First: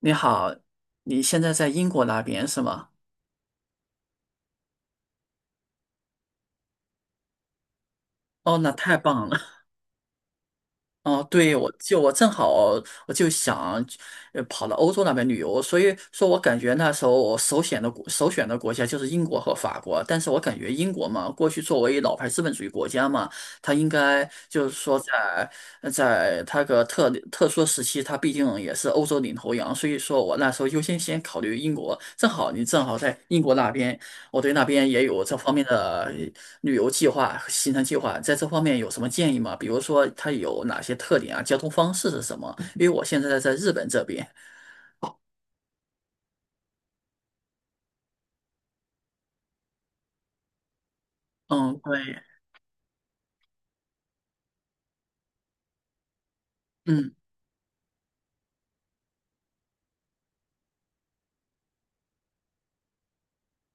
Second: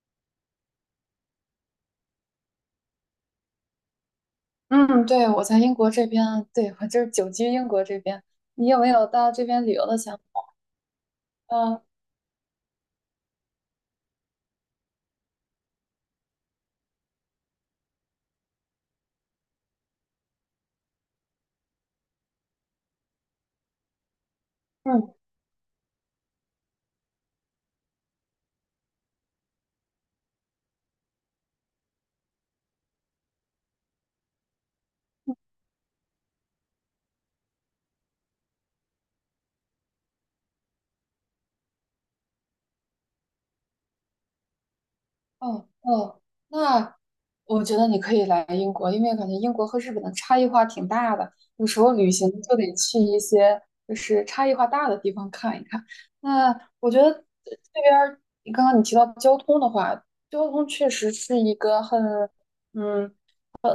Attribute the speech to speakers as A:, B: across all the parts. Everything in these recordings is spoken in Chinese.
A: 你好，你现在在英国那边是吗？
B: 嗯，对，我在英国这边，对，我就是久居英国这边。
A: 哦，
B: 你
A: 那
B: 有没
A: 太
B: 有
A: 棒
B: 到
A: 了。
B: 这边旅游的想法？
A: 哦，对，我
B: 嗯
A: 就我正好我就想，跑到欧洲那边旅游，所以说我感觉那时候我首选的国家就是英国和法国，但是我感觉英国嘛，过去作为老牌资本主义国家嘛，它应该就是说
B: 嗯。
A: 在它个特殊时期，它毕竟也是欧洲领头羊，所以说我那时候优先考虑英国，你正好在英国那边。我对那边也有这方面的旅游计划、行程计划，在这方面有什么建议吗？比如说它有哪些特点啊？交通方式是什么？因为我现在在日本这边，
B: 哦哦，那我觉得你可以来英国，因为感觉英国和日本的差异化挺大的。有
A: 嗯，
B: 时候旅
A: 对，
B: 行就得去一些差异化大的地方看一看。那我觉得
A: 嗯，
B: 这边儿，你刚刚提到交通的话，交通确实是一个很嗯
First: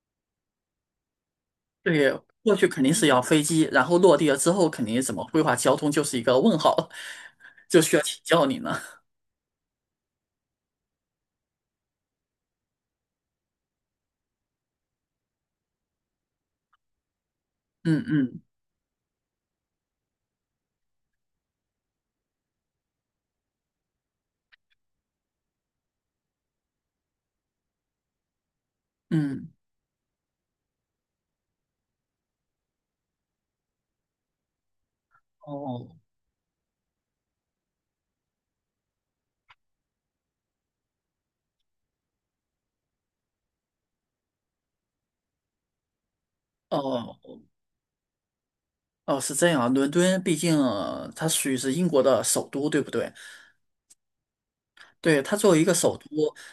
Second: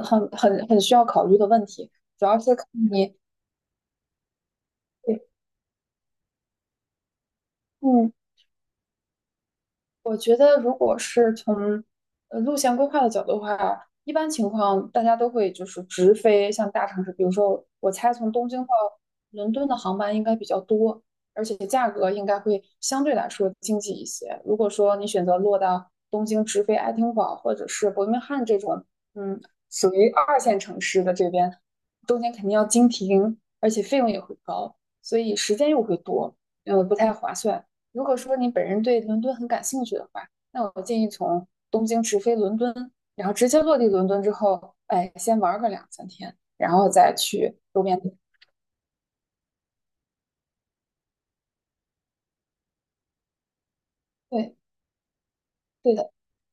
B: 很需要考虑的问题，
A: 对，
B: 主要是
A: 过
B: 看
A: 去肯定是
B: 你。
A: 要飞机，然后落地了之后，肯定怎么规划交通就是一个问号，就需要
B: 嗯。
A: 请教你呢。
B: 我觉得，如果是从路线规划的角度的话，一般情况大家都会直飞像大城市，比如说我
A: 嗯
B: 猜从
A: 嗯
B: 东京到伦敦的航班应该比较多，而且价格应该会相对来说经济一些。如果说你选择落到东京直飞爱丁堡或者是伯明翰这种，嗯，
A: 嗯，
B: 属于二线城市的这边，中间肯定要经停，而且费用也会高，所以时间又
A: 哦
B: 会多，不太划算。如果说你本人对伦敦很感兴趣的话，那我建议从东京直飞伦敦，然后直接落地伦敦之后，哎，先玩个两三天，然后再
A: 哦
B: 去周边地。
A: 哦，是这样啊，伦敦毕竟它属于是英国的首都，对不对？
B: 对，
A: 对，它作为一个
B: 对
A: 首都，
B: 的，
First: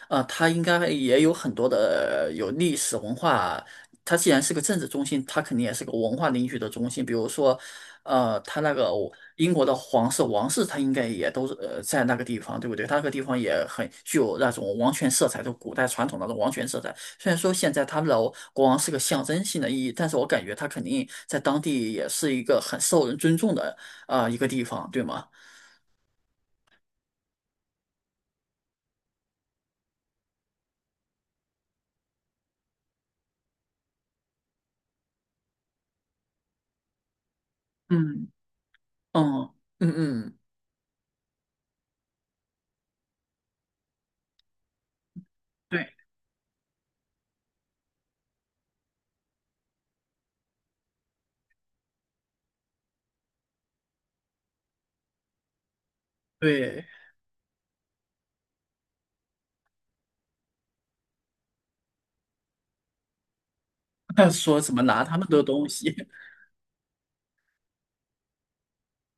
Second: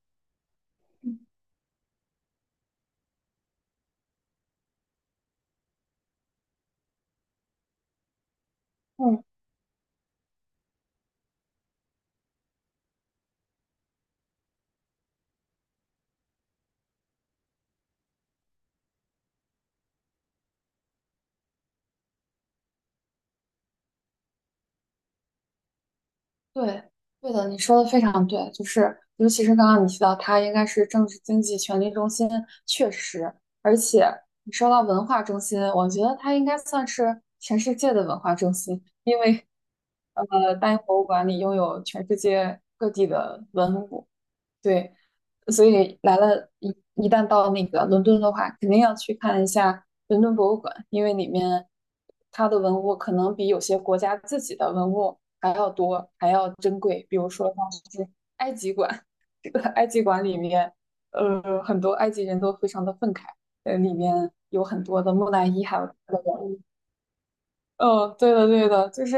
A: 它应该
B: 嗯，
A: 也有很多的有历史文化。它既然是个政治中心，它肯定也是个文化领域的中心。比如说，它那个
B: 嗯。
A: 英国的皇室、王室，它应该也都是在那个地方，对不对？它那个地方也很具有那种王权色彩，就古代传统那种王权色彩。虽然说现在他们的国王是个象征性的意义，但是我感觉他肯定在当地也是一个很受人尊重的啊、一个地方，对吗？
B: 对，对的，你说的非常对，就是尤其是刚刚你提到它应该是政治经济权力中心，确实，而且你说到文化中心，我觉得它应该算是全世界的文
A: 嗯，
B: 化中心，因为
A: 嗯嗯嗯。
B: 大英博物馆里拥有全世界各地的文物，对，所
A: 对。
B: 以来了一一旦到那个伦敦的话，肯定要去看一下伦敦博物馆，因为里面它的文物可能比有些国家自己的文物还要多，还要珍
A: 对，
B: 贵。比如说像是埃及馆，这个埃及馆里面，很多埃及人都非常的愤慨，里面
A: 说
B: 有
A: 什么
B: 很多
A: 拿
B: 的
A: 他们
B: 木
A: 的
B: 乃伊，
A: 东
B: 还有
A: 西，
B: 它的文物。嗯，对的，对的，就是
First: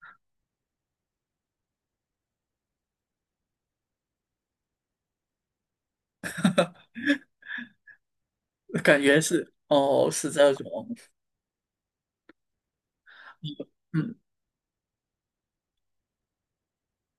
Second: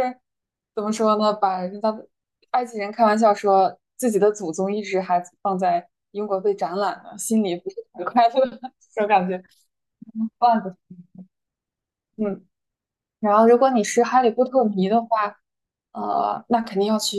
B: 怎么说呢？把人家的埃及人开玩笑说自己的祖宗一直还放在英国被展览呢，心里不是很快乐，
A: 感
B: 这种
A: 觉
B: 感觉。
A: 是哦，是这
B: 段
A: 种，
B: 子，嗯。然后，
A: 嗯，
B: 如果你是
A: 嗯
B: 哈利波特迷的话，那肯定要去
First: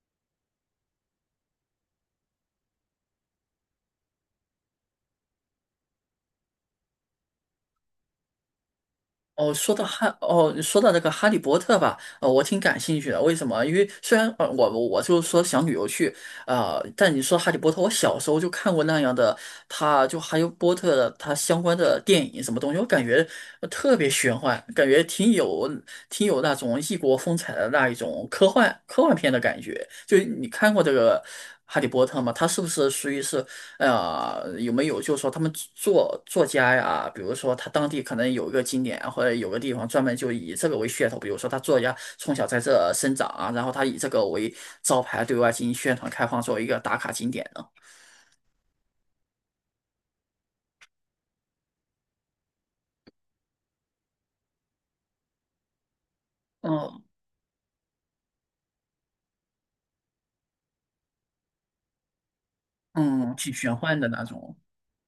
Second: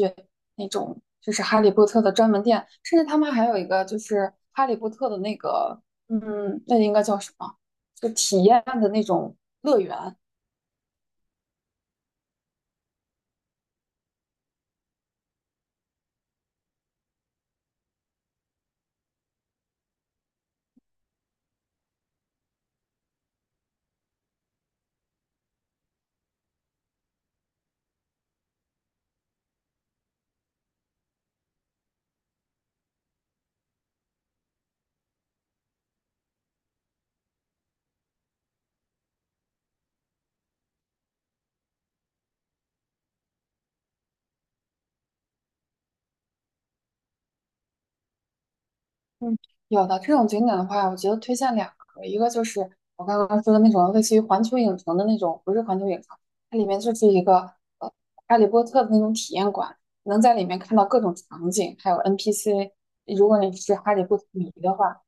B: 那种就是哈利波特的专门店，甚至他们还有一个就是哈利波特的那个，嗯，那应该叫什么？就体验的那种
A: 哦，
B: 乐园，
A: 说到那个《哈利波特》吧，我挺感兴趣的。为什么？因为虽然我就是说想旅游去，啊、但你说《哈利波特》，我小时候就看过那样的，他就《哈利波特》的他相关的电影什么东西，我感觉特别玄幻，感觉挺有那种异国风采的那一种科幻片的感觉。就你看过这个《哈利波特》吗？它是不是属于是有没有就是说他们作家呀，比如说他当地可能有一个景点或者有个地方专门就以这个为噱头，比如说他作家从小在这生长啊，然后他以这个为招牌对外进行宣传开放，作为一个打卡景点呢？
B: 嗯，有的这种景点的话，我觉得推荐两个，一个就是我刚刚说的那种类似于环球影城的那种，不是环球影城，它里面就
A: 嗯
B: 是一个呃哈利波特的那种体验馆，能在里面看到各种场景，还有 NPC。如
A: 嗯，
B: 果
A: 挺
B: 你
A: 玄
B: 是哈
A: 幻
B: 利
A: 的
B: 波
A: 那
B: 特迷
A: 种
B: 的话，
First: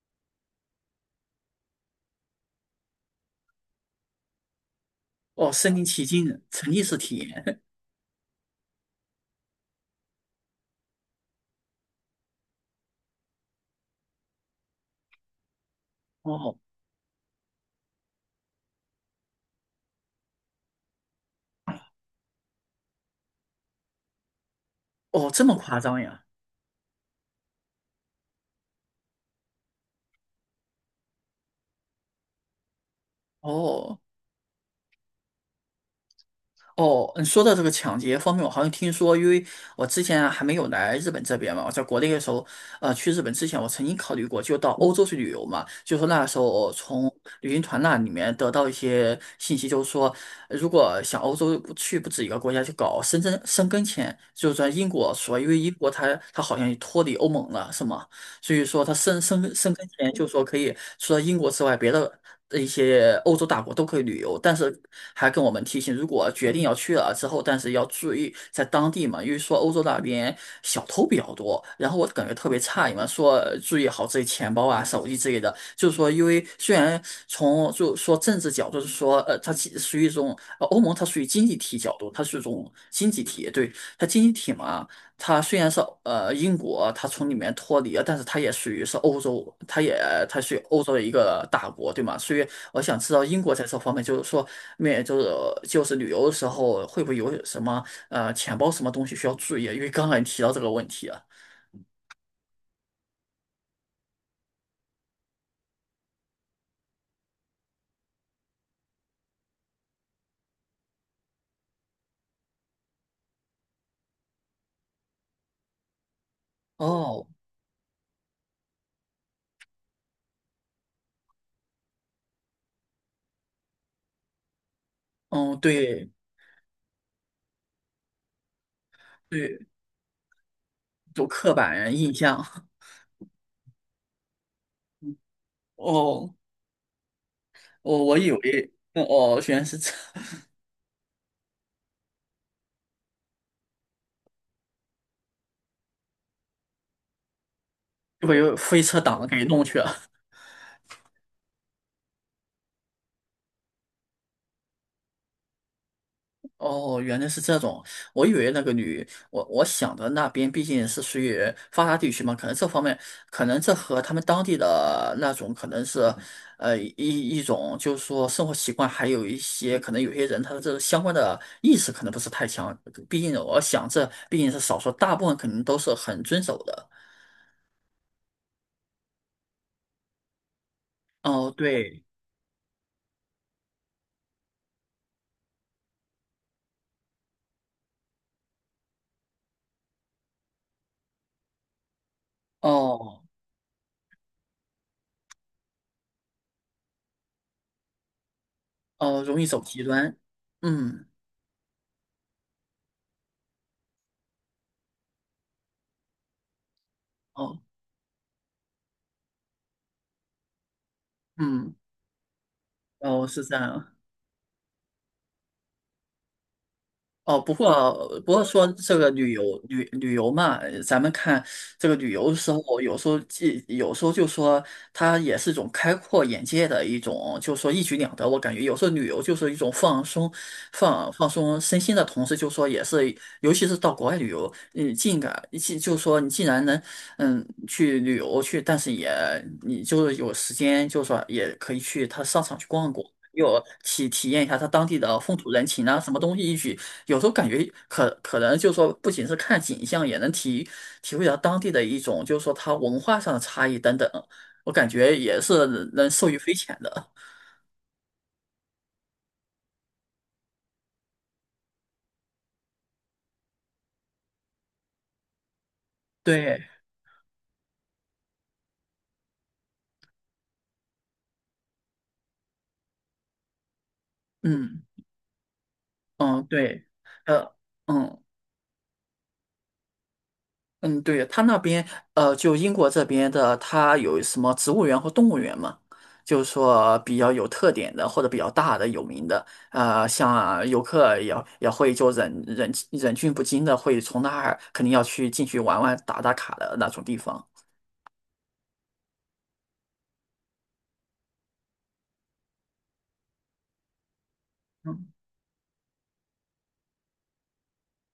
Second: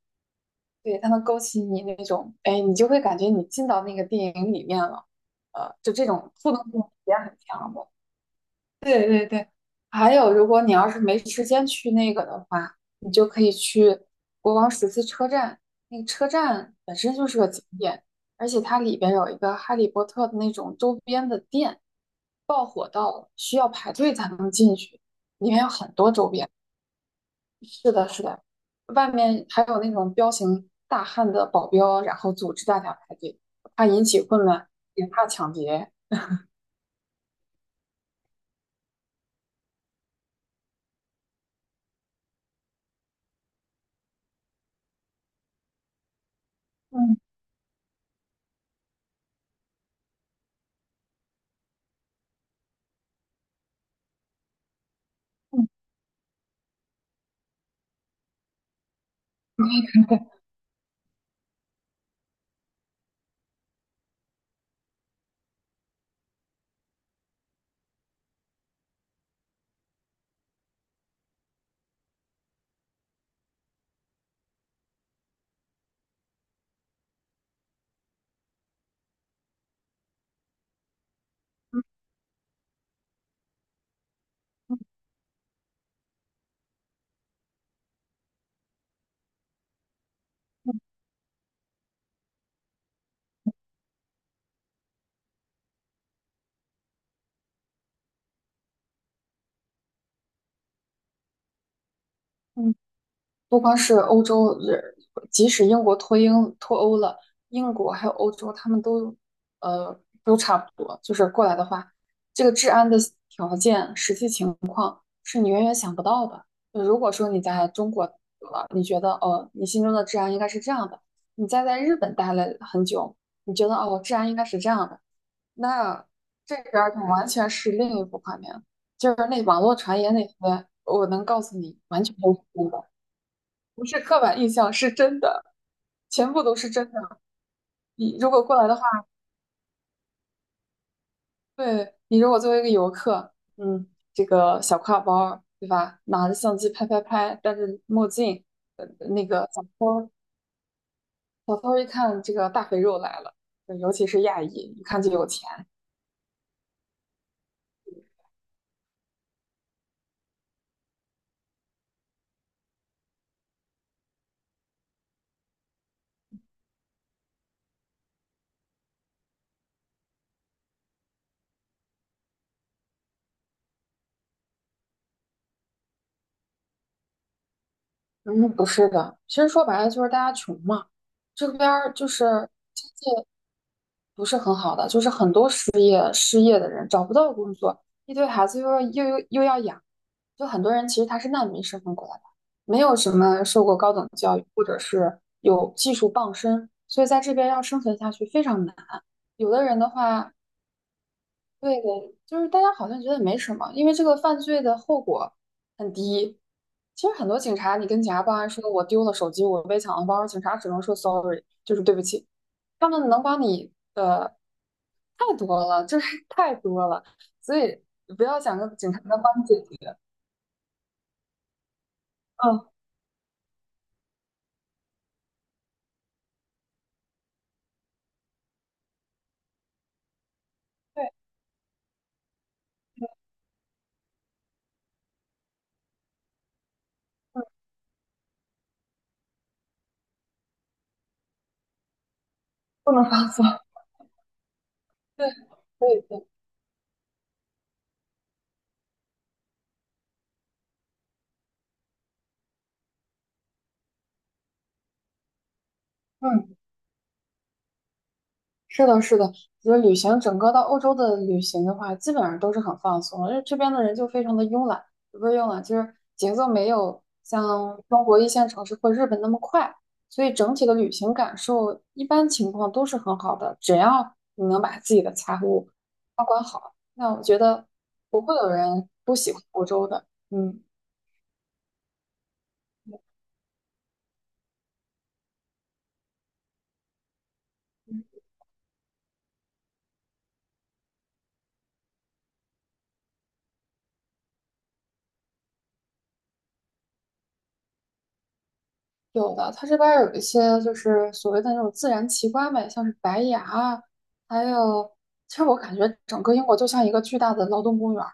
B: 对，它能勾起你那种，哎，你就会感觉你进到那个电影里面了，
A: 哦，身临
B: 就这
A: 其
B: 种
A: 境，
B: 互动
A: 沉
B: 性
A: 浸
B: 体
A: 式体
B: 验很
A: 验。
B: 强。对对对，还有，如果你要是没时间去那个的话，你就可以去国王十字车站。那个 车
A: 哦
B: 站本身就是个景点，而且它里边有一个《哈利波特》的那种周边的店，排队才能进去。
A: 哦，这
B: 里
A: 么
B: 面有
A: 夸
B: 很
A: 张
B: 多
A: 呀？
B: 周边。是的，是的，外面还有那种彪形大汉的保镖，然后组织大家排队，怕
A: 哦。
B: 引起混乱，也怕抢劫。
A: 哦，嗯，说到这个抢劫方面，我好像听说，因为我之前啊还没有来日本这边嘛，我在国内的时候，去日本之前，我曾经考虑过，就到欧洲去旅游嘛。就说那时候我从
B: 嗯
A: 旅行团那里面得到一些信息，就是说，如果想欧洲不去不止一个国家，去搞申根签，就是在英国说，因为
B: 嗯
A: 英国它好像也脱离欧盟了，是吗？所以说它申根签，就是说可以除了英国之外，别的。一些欧洲大国都可以旅游，但是还跟我们提醒，如果决定要去了之后，但是要注意在当地嘛，因为说欧洲那边小偷比较多，然后我感觉特别诧异嘛，说注意好自己钱包啊、手机之类的，就是说，因为虽然从就说政治角度是说，它其实属于一种欧盟，它属于经济体
B: 嗯
A: 角度，它是一种经济体，对，它经济体嘛。它虽然是英国，它从里面脱离了，但是它也属于是欧洲，它属于欧
B: 嗯
A: 洲的一个大国，对吗？所以我想知道英国在这方面，就是说面就是就是旅游的时候会不会有什么钱包什么东西需要注意？因为刚才你提到这个问题啊。
B: 嗯。不光是欧洲，即使英国脱英脱欧了，英国还有欧洲，他们都呃都差不多。就是过来的话，这个治安的条件、实际情况是你远远想不到的。就如果
A: 哦，
B: 说你在中国了，你觉得哦，你心中的治安应该是这样的；你再在日本待了很久，你觉得哦，治安应该是这样的。
A: 嗯，
B: 那
A: 对
B: 这边儿就完全是另一幅画面，就是那
A: 对，
B: 网络传言那些，我
A: 有
B: 能告
A: 刻
B: 诉你，
A: 板
B: 完
A: 印
B: 全都是
A: 象。
B: 真 的。不是刻板印象，是真的，全
A: 哦，
B: 部都是真的。
A: 我
B: 你如
A: 以
B: 果过来
A: 为
B: 的话，
A: 哦，原来是这，
B: 对，你如果作为一个游客，嗯，这个小挎包儿对吧？拿着相机拍拍拍，戴着墨
A: 会
B: 镜，
A: 有飞
B: 呃，
A: 车党
B: 那
A: 给
B: 个小
A: 弄去
B: 偷
A: 了。
B: 儿，小偷儿一看这个大肥肉来了，呃尤其是亚裔，一看就有钱，
A: 哦，原来是这种，我以为那个女，我想的那边毕竟是属于发达地区嘛，可能这方面，可能这和他们当地的那种可能是，一种就是说生活习惯，还有一些可能有些人他的这个相关的意识可能不是太强，毕竟我想这毕竟是少数，大部分肯定都是很遵守的。
B: 嗯，不是的，其实说白了就是大家穷嘛，
A: 哦，
B: 这边儿
A: 对，
B: 就是经济不是很好的，就是很多失业的人找不到工作，一堆孩子又要养，就很多人其实他是难民身份过来的，没有什
A: 哦
B: 么受过高等教育或者是有技术傍身，所以在这边要生存下去非常难。
A: 哦，容易
B: 有
A: 走
B: 的人
A: 极
B: 的
A: 端，
B: 话，
A: 嗯，
B: 对的，就是大家好像觉得没什么，因为这个犯罪的后果很低。其实很多警
A: 哦，
B: 察，你跟警察报案说我丢了手机，我被抢了包，警察只能说 sorry，
A: 嗯，
B: 就是对不起。他们能
A: 哦，
B: 帮
A: 是这
B: 你
A: 样。
B: 的太多了，太多了，
A: 哦，不
B: 所以
A: 过
B: 不
A: 不
B: 要
A: 过
B: 想
A: 说
B: 着警
A: 这
B: 察
A: 个
B: 能
A: 旅
B: 帮
A: 游
B: 你解
A: 旅
B: 决。
A: 旅游嘛，咱们看这个旅游的时
B: 嗯，
A: 候，有时候就说它也是一种开阔眼界的一种，就说一举两得。我感觉有时候旅游就是一种放松、
B: 对，
A: 放松身心的同时，就说也是，尤其是到国外旅游，嗯，尽感既就说你既然能嗯
B: 嗯，
A: 去旅游去，但是也你就是有时间，就说也可以去它商场去逛
B: 不
A: 逛。
B: 能放松。
A: 又体验一下它当地的
B: 对，
A: 风土人情
B: 可
A: 啊，
B: 以
A: 什么
B: 的。
A: 东西一举有时候感觉可能就是说，不仅是看景象，也能体会到当地的一种，就是说它文化上的差异等等。我感觉也是能受益匪
B: 嗯。
A: 浅的。
B: 是的，是的，就是旅行，整个到欧洲的旅行的话，基本上都是很放松的，因为这边的人就非常的慵懒，不是慵懒，就是 节奏
A: 对，
B: 没有像中国一线城市或日本那么快，所以整体的旅行感受一般情况都是很好的，只要你能把
A: 嗯
B: 自己的财务，
A: 嗯，对，
B: 那我觉
A: 呃，
B: 得
A: 嗯。
B: 不会有人不喜欢欧洲的，嗯。
A: 嗯，对，他那边，就英国这边的，它有什么植物园或动物园嘛？就是说比较有特点的或者比较大的、有名的，像游客也会就忍俊不禁的会从那儿肯定要去进去玩玩、打打卡的那种地方。
B: 有的，它这边儿有一些就是所谓的那种自然奇观呗，像是白崖啊还有，
A: 嗯，
B: 其实我感觉整个英国就像一个巨大的劳动公园儿，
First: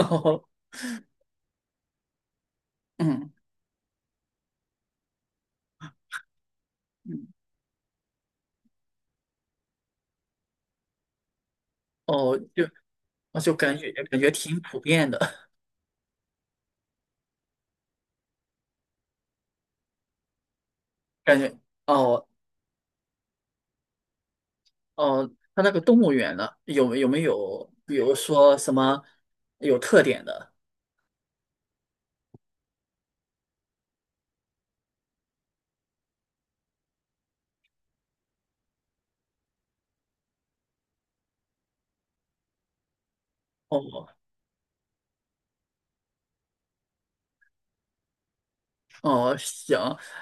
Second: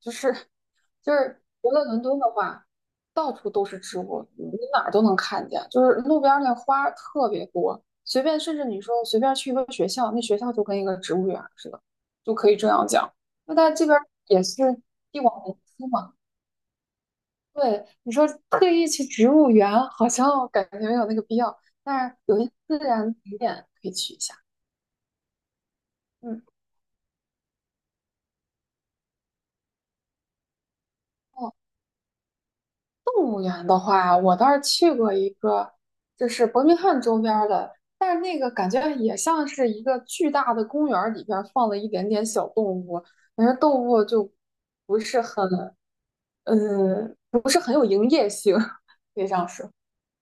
B: 就是 就是除了伦敦的话，
A: 嗯，
B: 到处都是植物，你哪儿都能看见，就是路边儿那花儿
A: 嗯，
B: 特别多，随便甚至你说随便去一个学校，那学校就跟一个植物园儿似的，就
A: 哦，
B: 可以
A: 就
B: 这样讲。
A: 我
B: 那
A: 就
B: 它
A: 感
B: 这
A: 觉
B: 边儿
A: 感觉
B: 也是
A: 挺普遍的，
B: 地广人稀嘛。对，你说特意去植物园，好像感觉没有那个 必
A: 感觉
B: 要，但是
A: 哦
B: 有一些自然景点可以去一下。
A: 哦，它那个动物园
B: 嗯，
A: 呢，有没有，比如说什么有特点的？
B: 哦，动物园的话，我倒是去过一个，就是伯明翰周边儿的，但是那个感觉也像是一个巨大的公园儿里边儿放了一点点小动物，但是动物
A: 哦
B: 就不是很，嗯，不是很有营业性，可以这
A: 哦，
B: 样说。
A: 行，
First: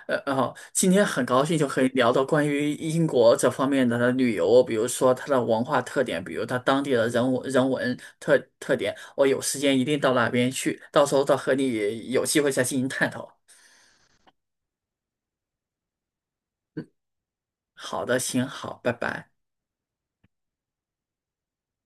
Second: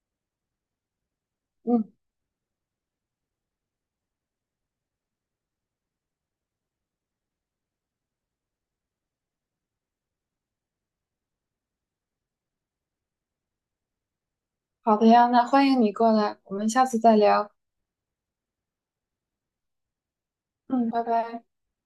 A: 哦，今天很高兴就可以
B: 嗯，
A: 聊到关于英国这方面的旅游，比如说它的文化特点，比如它当地的人文特点。我有时间一定到那边去，到时候再和你有机会再进行探讨。
B: 好的呀，那欢迎你过来，我们下次再聊。
A: 好的，行，好，拜拜。
B: 嗯，拜拜。